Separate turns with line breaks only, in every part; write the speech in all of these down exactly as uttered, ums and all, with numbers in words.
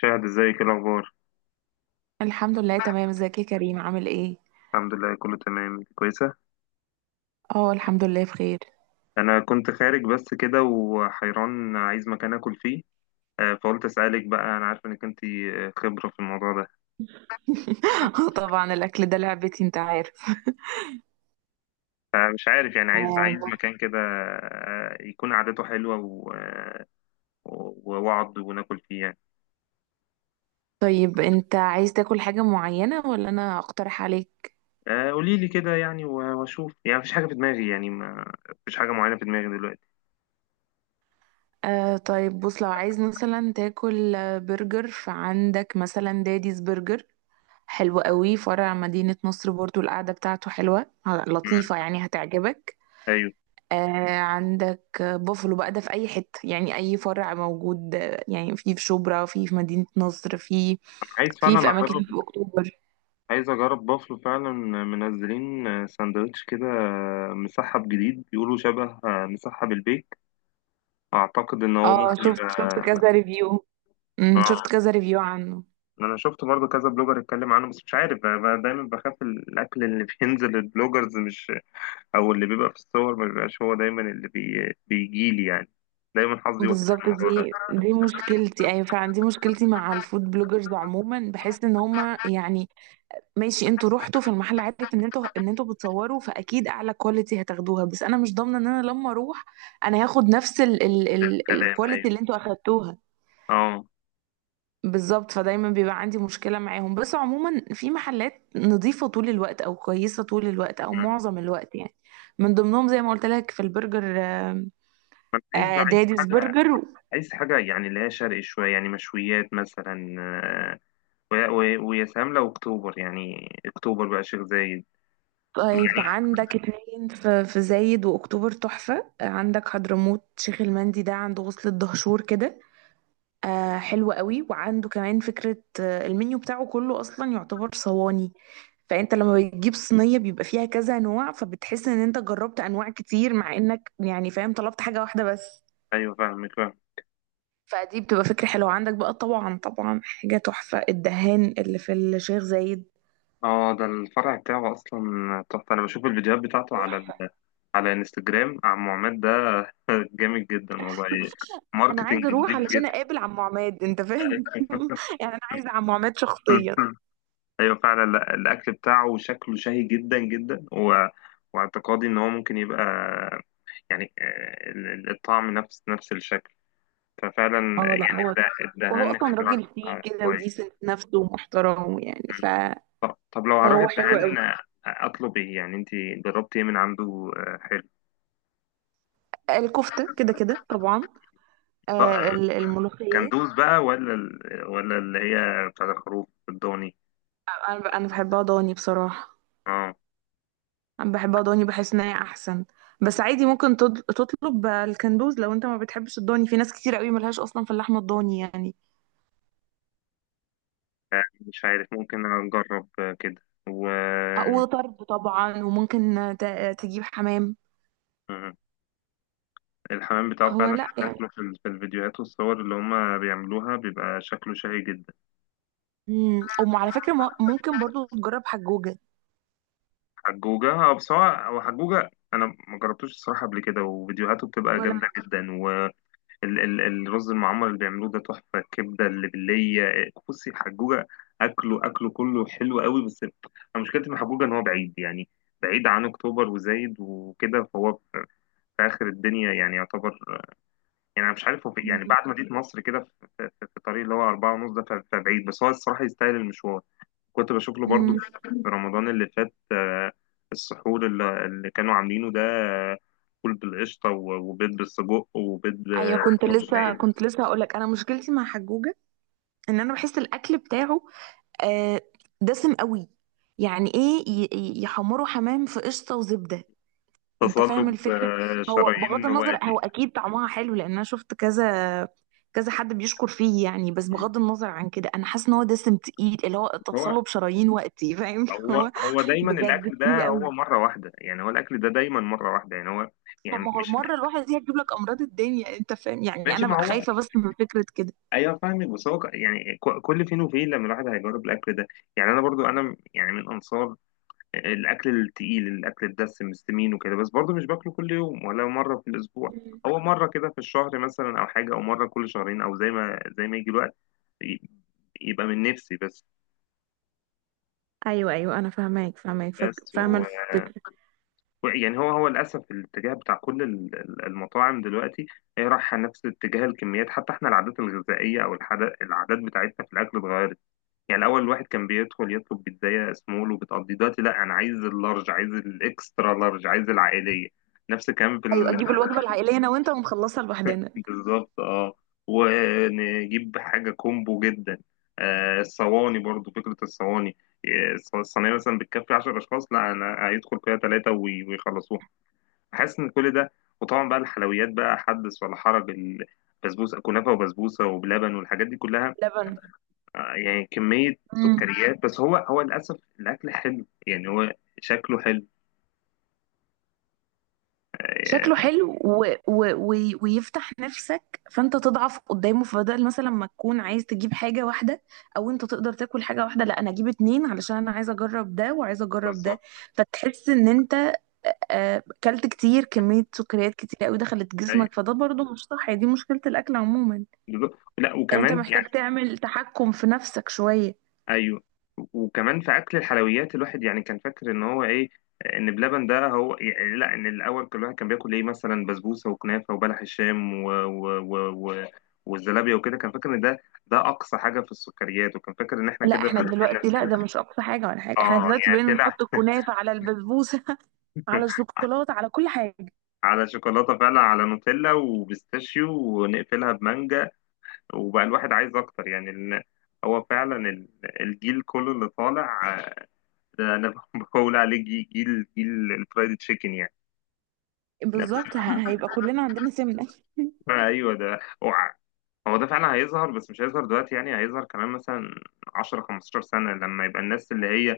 شاهد، ازيك؟ ايه الاخبار؟
الحمد لله تمام. ازيك يا كريم؟ عامل ايه؟
الحمد لله كله تمام كويسه.
اه الحمد لله بخير.
انا كنت خارج بس كده وحيران عايز مكان اكل فيه. آه، فقلت اسالك بقى، انا عارف انك انت خبره في الموضوع ده.
طبعا الاكل ده لعبتي، انت عارف.
فمش عارف يعني، عايز عايز
آه.
مكان كده، آه، يكون قعدته حلوه و- آه، و- واقعد وناكل فيه يعني.
طيب انت عايز تاكل حاجة معينة ولا انا اقترح عليك؟
آه، قولي لي كده يعني و- واشوف يعني، مفيش حاجه في دماغي يعني، ما- مفيش حاجه معينه في دماغي دلوقتي.
آه طيب بص، لو عايز مثلا تاكل آه، برجر فعندك مثلا داديز برجر، حلو قوي. فرع مدينة نصر برضو القعدة بتاعته حلوة، آه،
مم.
لطيفة يعني، هتعجبك.
ايوه،
آه عندك بوفلو بقى، ده في اي حته يعني، اي فرع موجود. آه، يعني في في شبرا، في في مدينه نصر، في
أنا عايز فعلا
في في اماكن
اجرب.
في اكتوبر.
عايز اجرب بافلو فعلا، منزلين ساندوتش كده، مسحب جديد بيقولوا شبه مسحب البيك. اعتقد ان هو
اه
ممكن
شفت شفت
يبقى.
كذا ريفيو، امم شفت
اه،
كذا ريفيو عنه.
انا شفت برضه كذا بلوجر اتكلم عنه، بس مش عارف، بقى بقى دايما بخاف الاكل اللي بينزل البلوجرز، مش او اللي بيبقى في الصور ما بيبقاش هو دايما اللي بي... بيجي لي يعني. دايما حظي وحش في
بالظبط،
الموضوع ده.
دي دي مشكلتي. ايوه فعلا دي مشكلتي مع الفود بلوجرز عموما. بحس ان هما يعني ماشي، انتوا رحتوا في المحل، عارف ان انتوا ان انتوا بتصوروا، فاكيد اعلى كواليتي هتاخدوها، بس انا مش ضامنه ان انا لما اروح انا هاخد نفس
ده الكلام،
الكواليتي
ايوه،
اللي انتوا اخدتوها.
اه.
بالظبط، فدايما بيبقى عندي مشكلة معاهم. بس عموما في محلات نظيفة طول الوقت أو كويسة طول الوقت أو
مم.
معظم الوقت يعني. من ضمنهم زي ما قلت لك في البرجر، آه،
ما أنا عايز
آه،
عايز
داديز
حاجه،
برجر.
عايز حاجه يعني اللي هي شرقي شويه، يعني مشويات مثلا، و- و- ويا سلام لو اكتوبر، يعني اكتوبر بقى، شيخ زايد
طيب
يعني.
عندك اتنين في في زايد وأكتوبر تحفة. آه، عندك حضرموت شيخ المندي، ده عند وصلة دهشور كده. آه حلو قوي، وعنده كمان فكرة. آه المنيو بتاعه كله أصلا يعتبر صواني، فأنت لما بتجيب صينية بيبقى فيها كذا نوع، فبتحس إن أنت جربت أنواع كتير مع إنك يعني فاهم طلبت حاجة واحدة بس.
ايوه فاهمك، فاهم.
فدي بتبقى فكرة حلوة. عندك بقى طبعا طبعا حاجة تحفة، الدهان اللي في الشيخ زايد،
اه، ده الفرع بتاعه اصلا تحفه. انا بشوف الفيديوهات بتاعته على
تحفة.
ال... على انستجرام، عم عماد ده جامد جدا والله،
أنا
ماركتنج
عايزة أروح
جديد
علشان
جدا.
أقابل عم عماد، أنت فاهم. يعني أنا عايزة عم عماد شخصيا.
ايوه فعلا، لا، الاكل بتاعه شكله شهي جدا جدا و... واعتقادي ان هو ممكن يبقى يعني، آه، ال- الطعم نفس نفس الشكل، ففعلا يعني،
اه لا هو تحفة،
الد-
وهو
الدهان
أصلا
اختراع.
راجل فيه كده،
كويس.
وديسنت نفسه ومحترم يعني ف...
طب لو هروح
فهو حلو
الدهان
قوي.
اطلب ايه يعني؟ انت جربتي ايه من عنده؟ آه، حلو.
الكفتة كده كده طبعا،
طب، آه،
آه، ال- الملوخية.
كندوز بقى ولا ال- ولا اللي هي بتاع الخروف الضاني؟
انا ب- انا بحبها ضاني بصراحة.
اه،
انا بحبها ضاني، بحس ان هي احسن. بس عادي ممكن تض- تطلب الكندوز لو انت ما بتحبش الضاني. في ناس كتير قوي ملهاش اصلا في اللحمة الضاني يعني.
مش عارف، ممكن اجرب آه، كده. و
آه، وطرب طبعا، وممكن ت- تجيب حمام.
آه، الحمام بتاعه
هو
فعلا
لا يعني
شكله في ال- في الفيديوهات والصور اللي هما بيعملوها بيبقى شكله شهي جدا.
امم وعلى فكرة م- ممكن برضو تجرب حجوجة
حجوجة، اه، بس هو هو حجوجة انا ما جربتوش الصراحة قبل كده، وفيديوهاته بتبقى
ولا.
جامدة جدا. ال- ال- الرز المعمر اللي بيعملوه ده تحفة، الكبدة اللي باللية، إيه، بصي الحجوجة، أكله أكله كله حلو قوي، بس أنا مشكلتي مع حجوجة إن هو بعيد يعني، بعيد عن أكتوبر وزايد وكده، فهو في آخر الدنيا يعني يعتبر. يعني أنا مش عارف، هو في- يعني
مم.
بعد مدينة نصر كده، في في- في الطريق اللي هو أربعة ونص ده، ف- فبعيد، بس هو الصراحة يستاهل المشوار. كنت بشوف له برضه
مم.
في رمضان اللي فات، آه، السحور اللي اللي كانوا عاملينه ده، آه، فول بالقشطة و- وبيض بالسجق وبيض،
ايوه،
آه،
كنت لسه كنت لسه هقول لك، انا مشكلتي مع حجوجة ان انا بحس الاكل بتاعه آه، دسم قوي. يعني ايه ي- ي- يحمروا حمام في قشطه وزبده، انت فاهم
تصلب
الفكره.
آه،
هو بغض
شرايين
النظر،
وقتي.
هو اكيد طعمها حلو لان انا شفت كذا كذا حد بيشكر فيه يعني. بس بغض النظر عن كده، انا حاسه ان هو دسم تقيل، اللي هو
هو
اتصله بشرايين وقتي، فاهم؟
هو
هو
هو دايما
بجد
الاكل
تقيل
ده هو
قوي.
مره واحده يعني، هو الاكل ده دايما مره واحده يعني هو،
طب
يعني
ما هو
مش
المره الواحده دي هتجيب لك امراض الدنيا، انت فاهم يعني.
ماشي.
انا
ما
بقى
هو
خايفه بس من فكره كده.
ايوه فاهمك، بس هو ك- يعني، ك- كل فين وفين لما الواحد هيجرب الاكل ده يعني. انا برضو، انا يعني من انصار آه، الاكل التقيل، الاكل الدسم السمين وكده، بس برضو مش باكله كل يوم ولا مره في الاسبوع.
مم.
هو مره كده في الشهر مثلا او حاجه، او مره كل شهرين، او زي ما زي ما يجي الوقت ي- يبقى من نفسي بس.
ايوه ايوه انا فاهماك فاهماك فاك-
بس
فاهمه الفكره.
يعني هو هو للأسف الاتجاه بتاع كل ال- ال- المطاعم دلوقتي هي رايحة نفس اتجاه الكميات. حتى احنا العادات الغذائية، أو الحدا- العادات بتاعتنا في الأكل اتغيرت. يعني الأول الواحد كان بيدخل يطلب بيتزاية سمول وبتقضي، دلوقتي لا، أنا عايز اللارج، عايز الإكسترا لارج، عايز العائلية. نفس الكلام في
ايوه
ال-
اجيب الوجبه العائليه انا وانت ونخلصها لوحدنا.
بالظبط اه. ونجيب حاجة كومبو جدا. آه الصواني برضو، فكرة الصواني، آه، الص- الصينية مثلا بتكفي عشرة أشخاص، لا أنا هيدخل فيها ثلاثة ويخلصوها. حاسس ان كل ده، وطبعا بقى الحلويات بقى حدث ولا حرج. البسبوسه، كنافه وبسبوسه وبلبن والحاجات دي كلها،
لبن.
آه، يعني كميه
مم.
سكريات. بس هو هو للاسف الاكل حلو يعني، هو شكله حلو. آه،
شكله حلو و... و... و... ويفتح نفسك، فانت تضعف قدامه، فبدل مثلا ما تكون عايز تجيب حاجه واحده او انت تقدر تاكل حاجه واحده، لا انا اجيب اتنين علشان انا عايزه اجرب ده وعايزه اجرب ده.
بالظبط.
فتحس ان انت آه، اكلت كتير، كميه سكريات كتير قوي دخلت جسمك،
أيوة،
فده برضو مش صح. دي مشكله الاكل عموما،
بالظبط. لا
ان انت
وكمان يعني،
محتاج تعمل تحكم في نفسك شويه.
ايوه، وكمان في اكل الحلويات الواحد يعني كان فاكر ان هو ايه، ان بلبن ده هو يعني، لا، ان الاول كان الواحد كان بياكل ايه، مثلا بسبوسه وكنافه وبلح الشام و... و... و... و... والزلابيه وكده، كان فاكر ان ده ده اقصى حاجه في السكريات، وكان فاكر ان احنا
لا
كده
احنا
بنعمل
دلوقتي لا،
نفسنا.
ده مش اقصى حاجه ولا حاجه. احنا
اه
دلوقتي
يعني
بقينا
طلع
نحط الكنافه على البسبوسه، على الشوكولاته، على كل حاجه.
على شوكولاته فعلا، على نوتيلا وبيستاشيو ونقفلها بمانجا. وبقى الواحد عايز اكتر، يعني ال... هو فعلا ال- الجيل كله اللي طالع ده انا بقول عليه جي- جيل جيل الفرايد تشيكن يعني. أنا
بالظبط،
ب-
ه- هيبقى كلنا عندنا سمنة.
ايوه، ده هو ع- هو ده فعلا هيظهر، بس مش هيظهر دلوقتي، يعني هيظهر كمان مثلا عشر خمسة عشر سنه، لما يبقى الناس اللي هي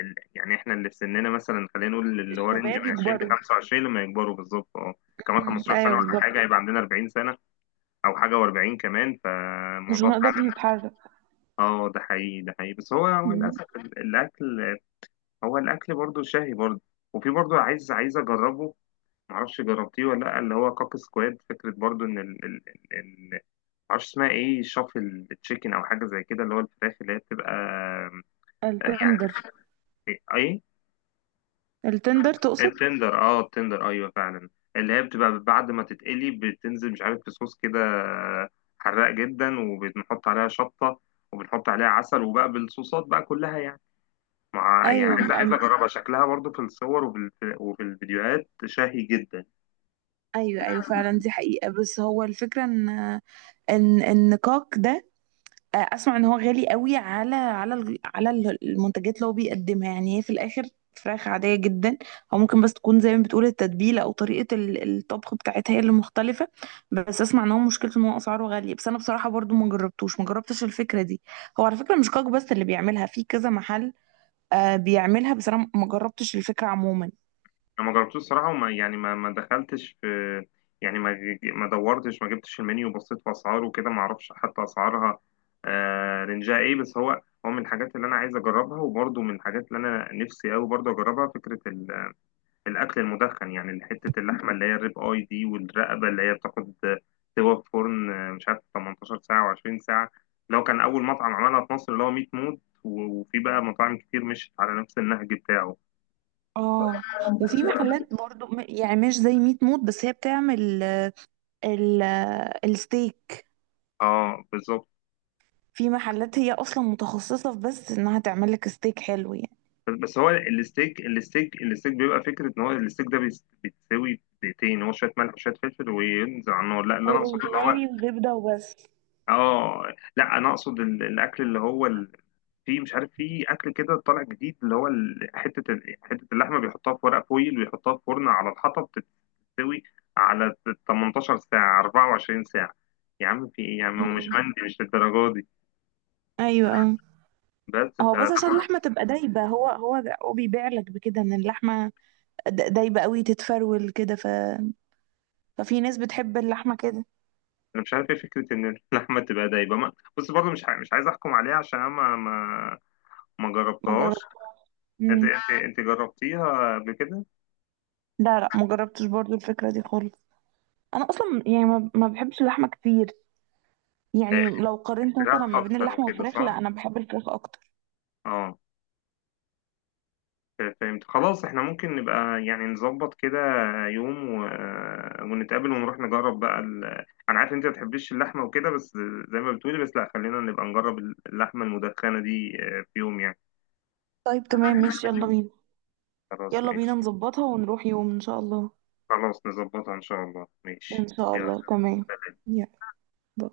ال- يعني احنا اللي في سننا مثلا، خلينا نقول اللي هو رينج
الشباب
من عشرين ل
يكبروا.
خمسة وعشرين، لما يكبروا بالظبط اه، كمان
مم.
خمسة عشر سنه
ايوه
ولا
بالظبط.
حاجه، هيبقى عندنا أربعين سنه او حاجه، وأربعين،
مش
فالموضوع
هنقدر
فعلا
نتحرك.
اه ده حقيقي، ده حقيقي، بس هو هو
مم.
للاسف ال- الاكل، هو الاكل برضو شهي برضو، وفي برضو عايز عايز اجربه، معرفش جربتيه ولا لا، اللي هو كاك سكواد، فكرة برضو ان ال ال ال ال- معرفش اسمها ايه، شافل تشيكن او حاجة زي كده، اللي هو الفراخ اللي هي بتبقى.
التندر.
إيه؟ اي
التندر تقصد؟
التندر، اه التندر، ايوه فعلا، اللي هي بتبقى بعد ما تتقلي بتنزل، مش عارف في صوص كده حراق جدا، وبنحط عليها شطة، وبنحط عليها عسل، وبقى بالصوصات بقى كلها يعني. مع يعني
ايوه
عايز
م-
عايز
أم-
اجربها، شكلها برضو في الصور، وفي ال- وفي الفيديوهات شهي جدا.
ايوه ايوه فعلا، دي حقيقة. بس هو الفكرة ان ان النقاق ده، آه، اسمع ان هو غالي قوي على على ال- على ال- المنتجات اللي هو بيقدمها. يعني هي في الاخر فراخ عادية جدا. او ممكن بس تكون زي ما بتقول التتبيلة او طريقة ال- الطبخ بتاعتها هي اللي مختلفة. بس اسمع ان هو مشكلته ان هو اسعاره غالية. بس انا بصراحة برضو ما جربتوش ما جربتش الفكرة دي. هو على فكرة مش كاك بس اللي بيعملها، في كذا محل آه، بيعملها، بس انا ما جربتش الفكرة عموما.
انا ما جربتوش الصراحه، وما يعني، ما ما دخلتش في يعني، ما ما دورتش، ما جبتش المنيو وبصيت في اسعاره وكده، ما اعرفش حتى اسعارها آه، رينجها ايه. بس هو هو من الحاجات اللي انا عايز اجربها، وبرضه من الحاجات اللي انا نفسي قوي برضه اجربها، فكره ال- الاكل المدخن يعني، حته اللحمه اللي هي الريب اي دي، والرقبه اللي هي بتاخد سوا في فرن، آه، مش عارف تمنتاشر ساعه وعشرين. لو كان اول مطعم عملها في مصر اللي هو ميت موت، و- وفي بقى مطاعم كتير مشت على نفس النهج بتاعه.
اه وفي محلات برضو م- يعني مش زي ميت موت، بس هي بتعمل آه، ال- آه، الستيك.
اه بالظبط.
في محلات هي اصلا متخصصة في بس انها تعمل لك ستيك حلو يعني،
بس بس هو الستيك، الستيك الستيك بيبقى فكره ان هو الستيك ده بيس- بيتسوي بدقيقتين، هو شويه ملح وشويه فلفل وينزل على النار، لا اللي انا اقصده اللي هو،
وروزماري وزبدة وبس.
اه لا انا اقصد ال- الاكل اللي هو ال- في مش عارف، في اكل كده طالع جديد اللي هو ال- حته ال- حته اللحمه بيحطها في ورق فويل، ويحطها في فرن على الحطب، بتتسوي على تمنتاشر ساعه، أربعة وعشرين ساعه. يا عم في ايه يا عم، هو مش
مم.
عندي مش للدرجه دي.
ايوه اه.
بس ف
هو بس عشان اللحمة تبقى دايبة، هو هو ده- هو بيبيع لك بكده ان اللحمة د- دايبة قوي، تتفرول كده، ف... ففي ناس بتحب اللحمة كده.
انا مش عارف ايه فكره ان اللحمه تبقى دايبه. ما بص برضه مش ع- مش عايز احكم عليها عشان انا ما ما ما
ما
جربتهاش.
جربت.
انت
مم.
انت انت جربتيها قبل كده؟
لا لا، ما جربتش برضو الفكرة دي خالص. انا اصلا يعني ما, ما بحبش اللحمة كتير.
إيه،
يعني لو قارنت مثلا
فراخ
ما بين
اكتر
اللحمة
وكده،
والفراخ،
صح،
لا انا بحب الفراخ اكتر.
اه فهمت. خلاص احنا ممكن نبقى يعني نظبط كده يوم و... ونتقابل ونروح نجرب بقى ال... انا عارف انت ما بتحبيش اللحمه وكده، بس زي ما بتقولي، بس لا خلينا نبقى نجرب اللحمه المدخنه دي آه، في يوم يعني.
طيب تمام ماشي، يلا بينا.
خلاص
يلا بينا
ماشي،
نظبطها ونروح يوم ان شاء الله.
خلاص نظبطها ان شاء الله،
إن
ماشي،
شاء
يلا.
الله تمام. يلا. باي.